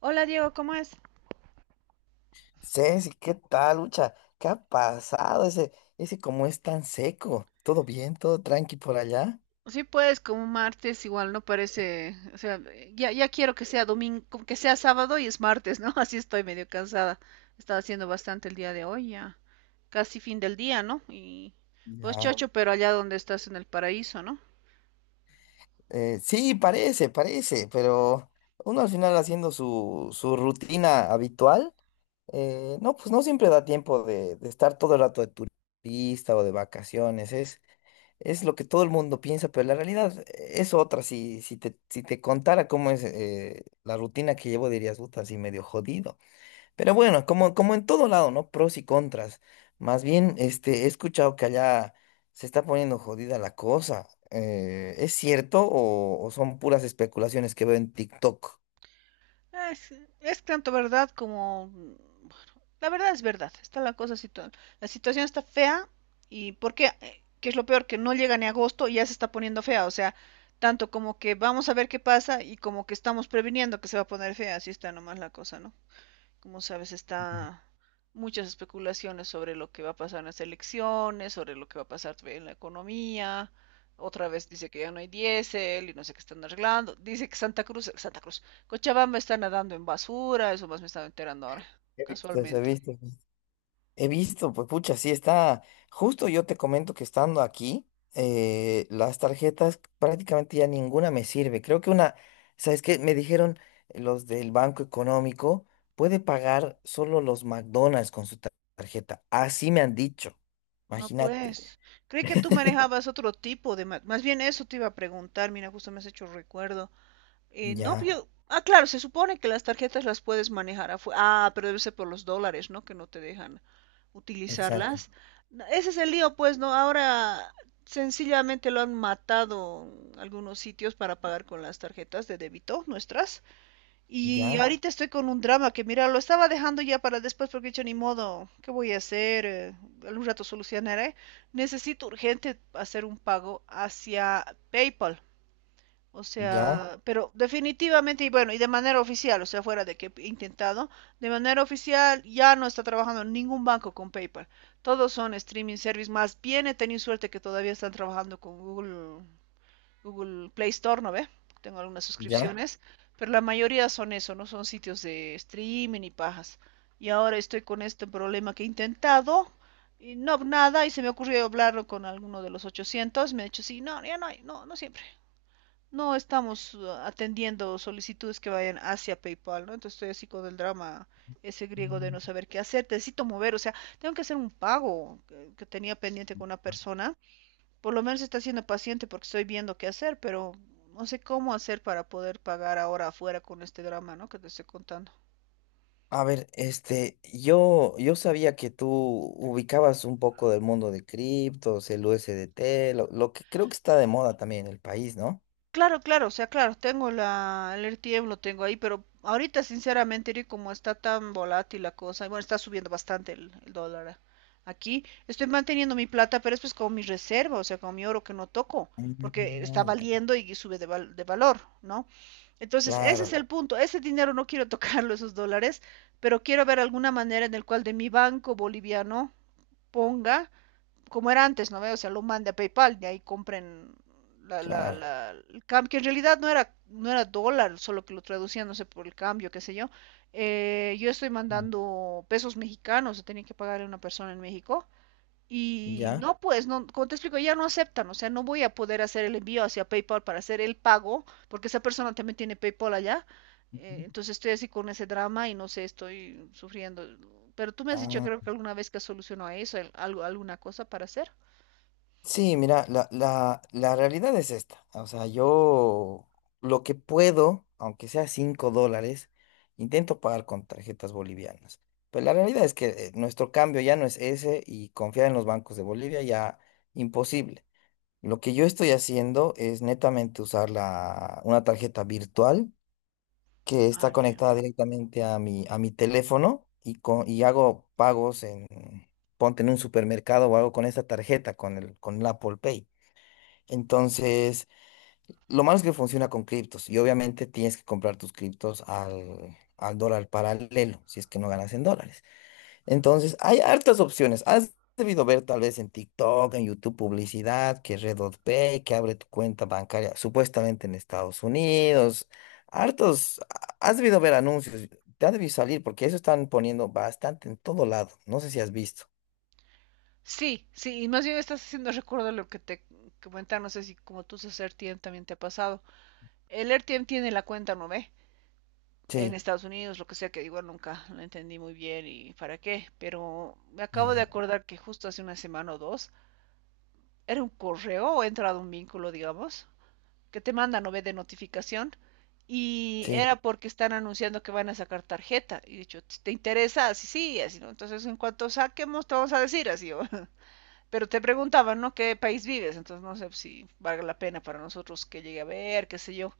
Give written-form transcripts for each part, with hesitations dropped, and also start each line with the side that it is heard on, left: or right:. right: Hola Diego, ¿cómo es?
left: Ceci, ¿qué tal, Lucha? ¿Qué ha pasado? Ese cómo es tan seco. ¿Todo bien? ¿Todo tranqui por allá?
right: Sí, pues como martes igual no parece, o sea, ya, ya quiero que sea domingo, que sea sábado y es martes, ¿no? Así estoy medio cansada. Estaba haciendo bastante el día de hoy, ya casi fin del día, ¿no? Y pues, no,
left: Ya.
right: chocho, pero allá donde estás en el paraíso, ¿no?
left: Sí, parece, parece, pero uno al final haciendo su rutina habitual, no, pues no siempre da tiempo de estar todo el rato de turista o de vacaciones. Es lo que todo el mundo piensa, pero la realidad es otra. Si te contara cómo es la rutina que llevo, dirías, puta, así medio jodido. Pero bueno, como en todo lado, ¿no? Pros y contras. Más bien, este, he escuchado que allá se está poniendo jodida la cosa. ¿Es cierto o son puras especulaciones que veo en TikTok?
right: Es, es tanto verdad como... Bueno, la verdad es verdad. Está la cosa, la situación está fea. ¿Y por qué? ¿Qué es lo peor? Que no llega ni agosto y ya se está poniendo fea. O sea, tanto como que vamos a ver qué pasa y como que estamos previniendo que se va a poner fea. Así está nomás la cosa, ¿no? Como sabes, está muchas especulaciones sobre lo que va a pasar en las elecciones, sobre lo que va a pasar en la economía. Otra vez dice que ya no hay diésel y no sé qué están arreglando. Dice que Santa Cruz, Cochabamba está nadando en basura, eso más me estaba enterando ahora,
left: He visto eso, he
right: casualmente.
left: visto. He visto, pues pucha, sí está. Justo yo te comento que estando aquí, las tarjetas prácticamente ya ninguna me sirve. Creo que una, ¿sabes qué? Me dijeron los del Banco Económico, puede pagar solo los McDonald's con su tarjeta. Así me han dicho.
right: No,
left: Imagínate.
right: pues, creí que tú manejabas otro tipo de... Más bien eso te iba a preguntar, mira, justo me has hecho recuerdo. No,
left: Ya,
right: ah, claro, se supone que las tarjetas las puedes manejar afuera. Ah, pero debe ser por los dólares, ¿no? Que no te dejan
left: exacto.
right: utilizarlas. No, ese es el lío, pues, ¿no? Ahora sencillamente lo han matado algunos sitios para pagar con las tarjetas de débito nuestras. Y ya,
left: Ya,
right: ahorita estoy con un drama que, mira, lo estaba dejando ya para después porque he dicho, ni modo, ¿qué voy a hacer? Algún rato solucionaré. Necesito urgente hacer un pago hacia PayPal. O
left: ya,
right: sea, pero definitivamente, y bueno, y de manera oficial, o sea, fuera de que he intentado, de manera oficial ya no está trabajando ningún banco con PayPal. Todos son streaming service. Más bien he tenido suerte que todavía están trabajando con Google, Google Play Store, ¿no ve? Tengo algunas
left: ya.
right: suscripciones, pero la mayoría son eso, ¿no? Son sitios de streaming y pajas. Y ahora estoy con este problema que he intentado, y no, nada, y se me ocurrió hablarlo con alguno de los 800, me ha dicho, sí, no, ya no hay, no, no siempre. No estamos atendiendo solicitudes que vayan hacia PayPal, ¿no? Entonces estoy así con el drama ese griego de no saber qué hacer. Necesito mover, o sea, tengo que hacer un pago que tenía pendiente con una persona. Por lo menos está siendo paciente porque estoy viendo qué hacer, pero no sé cómo hacer para poder pagar ahora afuera con este drama, ¿no? Que te estoy contando.
left: A ver, este, yo sabía que tú ubicabas un poco del mundo de criptos, el USDT, lo que creo que está de moda también en el país, ¿no?
right: Claro, claro, o sea, claro, tengo el RTM, lo tengo ahí, pero ahorita sinceramente, Eri, como está tan volátil la cosa, y bueno, está subiendo bastante el dólar aquí, estoy manteniendo mi plata, pero es pues con mi reserva, o sea, con mi oro que no toco, porque
left: Ah,
right: está
left: ya.
right: valiendo y sube de valor, ¿no? Entonces, ese es
left: Claro,
right: el punto, ese dinero no quiero tocarlo, esos dólares, pero quiero ver alguna manera en el cual de mi banco boliviano ponga como era antes, ¿no ve? O sea, lo mande a PayPal, de ahí compren la, la,
left: claro.
right: la, el cambio, que en realidad no era, no era dólar, solo que lo traducían, no sé, por el cambio, qué sé yo. Yo estoy
left: Mm.
right: mandando pesos mexicanos, tenía que pagarle a una persona en México y
left: Ya.
right: no, pues, no, como te explico, ya no aceptan, o sea, no voy a poder hacer el envío hacia PayPal para hacer el pago, porque esa persona también tiene PayPal allá.
left: Ujú.
right: Entonces estoy así con ese drama y no sé, estoy sufriendo. Pero tú me has dicho, creo que alguna vez que solucionó eso, algo, alguna cosa para hacer.
left: Sí, mira, la realidad es esta. O sea, yo lo que puedo, aunque sea $5, intento pagar con tarjetas bolivianas. Pero la realidad es que nuestro cambio ya no es ese y confiar en los bancos de Bolivia ya imposible. Lo que yo estoy haciendo es netamente usar la, una tarjeta virtual que
right: Ah,
left: está
right: ya.
left: conectada directamente a mi teléfono y, y hago pagos en, ponte, en un supermercado, o hago con esta tarjeta, con el Apple Pay. Entonces, lo malo es que funciona con criptos y obviamente tienes que comprar tus criptos al dólar paralelo, si es que no ganas en dólares. Entonces, hay hartas opciones. Has debido ver tal vez en TikTok, en YouTube, publicidad, que Redot Pay, que abre tu cuenta bancaria, supuestamente en Estados Unidos. Hartos, has debido ver anuncios, te ha debido salir porque eso están poniendo bastante en todo lado. No sé si has visto.
right: Sí, sí, y más bien estás haciendo recuerdo de lo que te comentaba, no sé si como tú usas RTM también te ha pasado. El RTM tiene la cuenta, ¿no ve? En
left: Sí,
right: Estados Unidos, lo que sea, que igual nunca lo entendí muy bien y para qué, pero me acabo de
left: ya,
right: acordar que justo hace una semana o dos era un correo o he entrado un vínculo, digamos, que te mandan no ve de notificación y
left: sí.
right: era porque están anunciando que van a sacar tarjeta y dicho, ¿te interesa? Así sí, así no. Entonces, en cuanto saquemos, te vamos a decir así. ¿O? Pero te preguntaban, ¿no? ¿Qué país vives? Entonces, no sé si valga la pena para nosotros que llegue a ver, qué sé yo,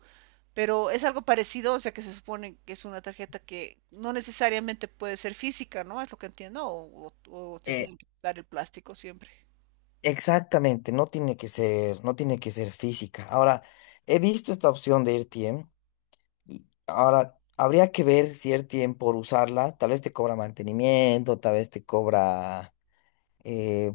right: pero es algo parecido, o sea que se supone que es una tarjeta que no necesariamente puede ser física, ¿no? Es lo que entiendo, o, o te tienen que dar el plástico siempre.
left: Exactamente, no tiene que ser, no tiene que ser física. Ahora, he visto esta opción de RTM y ahora habría que ver si RTM, por usarla, tal vez te cobra mantenimiento, tal vez te cobra eh,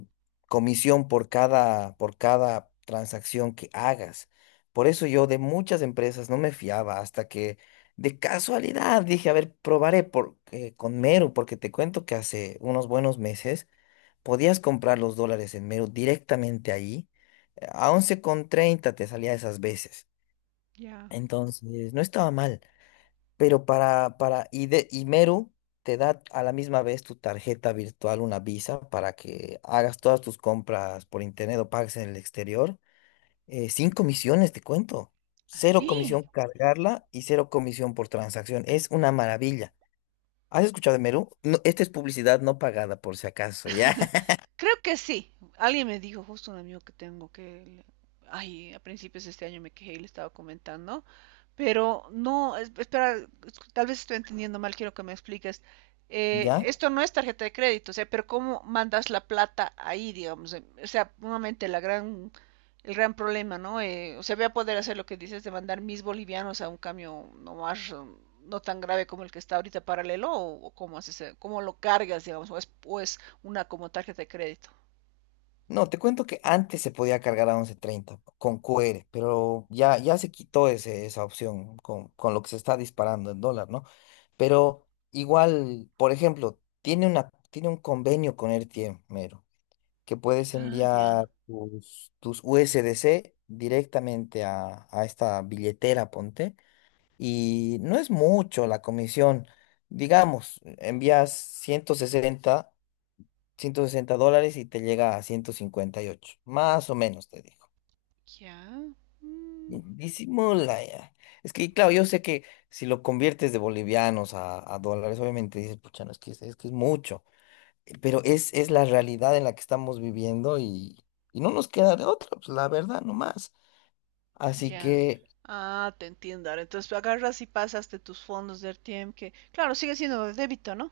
left: comisión por cada transacción que hagas. Por eso yo de muchas empresas no me fiaba hasta que de casualidad dije, a ver, probaré con Meru, porque te cuento que hace unos buenos meses podías comprar los dólares en Meru directamente ahí. A 11,30 te salía esas veces.
right: Ya.
left: Entonces, no estaba mal. Pero y Meru te da a la misma vez tu tarjeta virtual, una Visa, para que hagas todas tus compras por internet o pagues en el exterior. Sin comisiones, te cuento. Cero
right: Así.
left: comisión cargarla y cero comisión por transacción. Es una maravilla. ¿Has escuchado de Meru? No, esta es publicidad no pagada, por si acaso, ¿ya?
right: Creo que sí. Alguien me dijo, justo un amigo que tengo que, ay, a principios de este año me quejé y le estaba comentando, pero no, espera, tal vez estoy entendiendo mal, quiero que me expliques.
left: ¿Ya?
right: Esto no es tarjeta de crédito, o sea, pero ¿cómo mandas la plata ahí, digamos? O sea, nuevamente el gran problema, ¿no? O sea, voy a poder hacer lo que dices de mandar mis bolivianos a un cambio no más, no tan grave como el que está ahorita paralelo, o cómo haces, cómo lo cargas, digamos, o es una como tarjeta de crédito.
left: No, te cuento que antes se podía cargar a 11,30 con QR, pero ya, ya se quitó ese, esa opción con lo que se está disparando el dólar, ¿no? Pero igual, por ejemplo, tiene una, tiene un convenio con RTM, mero, que puedes
right: Ah, ya,
left: enviar tus USDC directamente a esta billetera, ponte, y no es mucho la comisión. Digamos, envías ciento sesenta dólares y te llega a 158 más o menos, te digo.
right: ya.
left: Y
right: Mm,
left: disimula ya. Es que, claro, yo sé que si lo conviertes de bolivianos a dólares, obviamente dices, pucha, no, es que es mucho. Pero es la realidad en la que estamos viviendo, y, no nos queda de otra, pues la verdad, nomás. Así
right: ya.
left: que,
right: Ah, te entiendo. Ahora, entonces agarras y pasas de tus fondos de RTM, que claro, sigue siendo de débito, ¿no?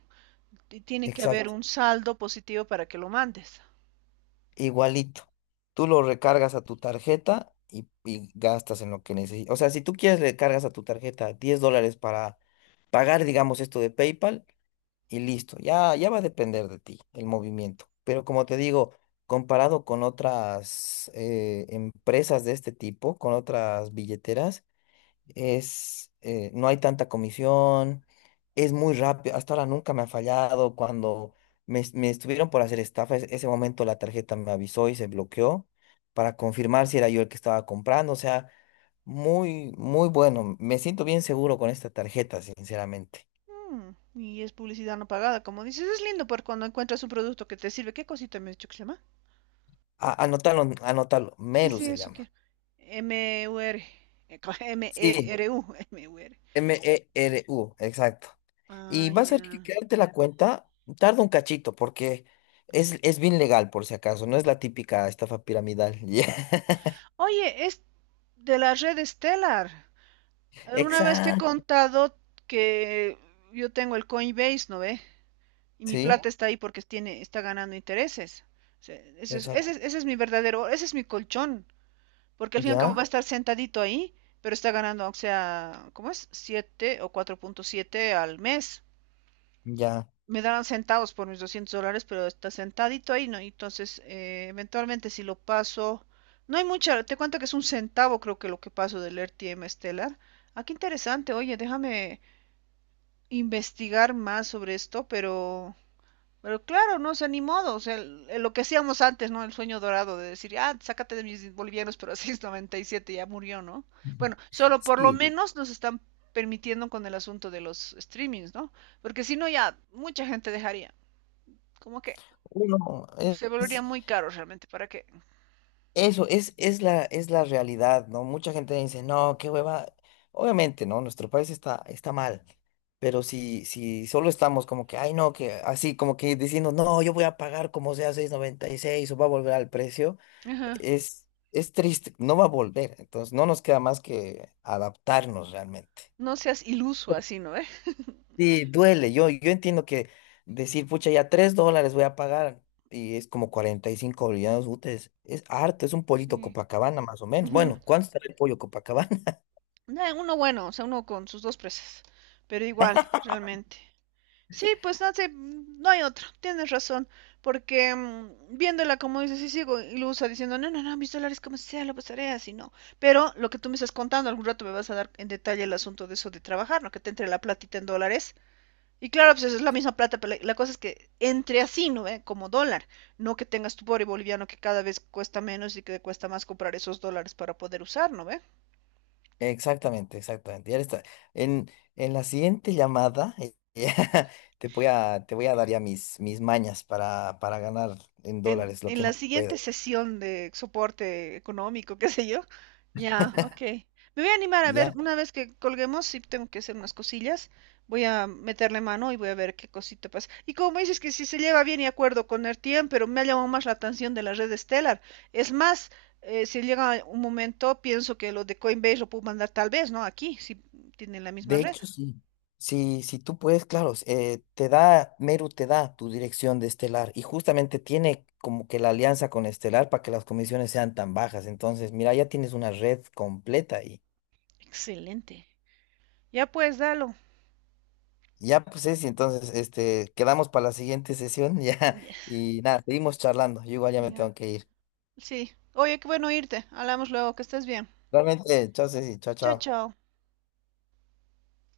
right: Y tiene que haber
left: exacto.
right: un saldo positivo para que lo mandes.
left: Igualito. Tú lo recargas a tu tarjeta y gastas en lo que necesitas. O sea, si tú quieres, le cargas a tu tarjeta $10 para pagar, digamos, esto de PayPal y listo. Ya, ya va a depender de ti el movimiento. Pero como te digo, comparado con otras empresas de este tipo, con otras billeteras, no hay tanta comisión, es muy rápido, hasta ahora nunca me ha fallado. Cuando me estuvieron por hacer estafa, ese momento la tarjeta me avisó y se bloqueó para confirmar si era yo el que estaba comprando. O sea, muy, muy bueno, me siento bien seguro con esta tarjeta, sinceramente.
right: Mm, y es publicidad no pagada, como dices. Es lindo porque cuando encuentras un producto que te sirve, ¿qué cosita me has dicho que se llama?
left: Anótalo, anótalo,
right: Sí,
left: Meru
right: sí,
left: se
right: eso
left: llama.
right: quiero. M-U-R. Eh,
left: Sí,
right: M-E-R-U. M-U-R.
left: Meru, exacto.
right: Ah,
left: Y vas a tener que
right: ya.
left: crearte la cuenta, tarda un cachito, porque es bien legal, por si acaso, no es la típica estafa piramidal. Ya.
right: Oye, es de la red Stellar. Alguna vez te he
left: Exacto,
right: contado que yo tengo el Coinbase, ¿no ve? Y mi
left: sí,
right: plata está ahí porque tiene, está ganando intereses. O sea, ese es, ese
left: exacto.
right: es- ese es mi verdadero, ese es mi colchón, porque al fin y al cabo va
left: Ya,
right: a estar sentadito ahí, pero está ganando, o sea, ¿cómo es? 7 o 4,7 al mes.
left: ya.
right: Me darán centavos por mis 200 dólares, pero está sentadito ahí, ¿no? Y entonces, eventualmente si lo paso, no hay mucha, te cuento que es un centavo creo que lo que paso del RTM Stellar. Ah, qué interesante, oye, déjame... investigar más sobre esto, pero claro, no sé, ni modo, o sea, lo que hacíamos antes, ¿no? El sueño dorado de decir, ah, sácate de mis bolivianos, pero a 6,97 ya murió, ¿no? Bueno, solo por lo
left: Sí,
right: menos nos están permitiendo con el asunto de los streamings, ¿no? Porque si no, ya mucha gente dejaría, como que
left: uno
right: se volvería
left: es.
right: muy caro realmente, ¿para qué?
left: Eso es la realidad, ¿no? Mucha gente dice, no, qué hueva. Obviamente, ¿no? Nuestro país está mal, pero si solo estamos como que, ay, no, que así, como que diciendo, no, yo voy a pagar como sea 6,96, o va a volver al precio.
right: Ajá.
left: Es triste, no va a volver. Entonces, no nos queda más que adaptarnos realmente.
right: No seas iluso así, ¿no? ¿Eh?
left: Sí, duele. Yo entiendo que decir, pucha, ya $3 voy a pagar y es como 45 bolivianos útiles. Es harto, es un pollito
right: Sí.
left: Copacabana más o menos.
right: Ujú.
left: Bueno, ¿cuánto está el pollo Copacabana?
right: Nah, uno bueno, o sea, uno con sus dos presas, pero igual, realmente. Sí, pues no sé, mm, no hay otra, tienes razón, porque mm, viéndola como dices, sí sigo ilusa diciendo, no, no, no, mis dólares como sea, lo pasaré así, no. Pero lo que tú me estás contando, algún rato me vas a dar en detalle el asunto de eso de trabajar, ¿no? Que te entre la platita en dólares. Y claro, pues es la misma plata, pero la cosa es que entre así, ¿no ve? Como dólar, no que tengas tu pobre boliviano que cada vez cuesta menos y que te cuesta más comprar esos dólares para poder usar, ¿no ve?
left: Exactamente, exactamente. Ya está. En, en la siguiente llamada ya te voy a dar ya mis mañas para ganar en dólares lo
right: En
left: que
right: la
left: más pueda.
right: siguiente sesión de soporte económico, qué sé yo. Ya, ok. Me voy a animar a ver,
left: Ya.
right: una vez que colguemos, si tengo que hacer unas cosillas, voy a meterle mano y voy a ver qué cosita pasa. Y como dices que si se lleva bien y acuerdo con Ertien, pero me ha llamado más la atención de la red Stellar. Es más, si llega un momento, pienso que lo de Coinbase lo puedo mandar tal vez, ¿no? Aquí, si tienen la misma
left: De
right: red.
left: hecho, sí. Si tú puedes, claro, Meru te da tu dirección de Estelar, y justamente tiene como que la alianza con Estelar para que las comisiones sean tan bajas. Entonces, mira, ya tienes una red completa, y
right: Excelente. Ya pues, dalo.
left: ya pues y entonces, este, quedamos para la siguiente sesión ya,
right: Ya,
left: y nada, seguimos charlando. Yo igual ya me
right: ya.
left: tengo que ir.
right: Sí. Oye, qué bueno irte. Hablamos luego, que estés bien.
left: Realmente, chao, Ceci, chao,
right: Chao,
left: chao.
right: chao.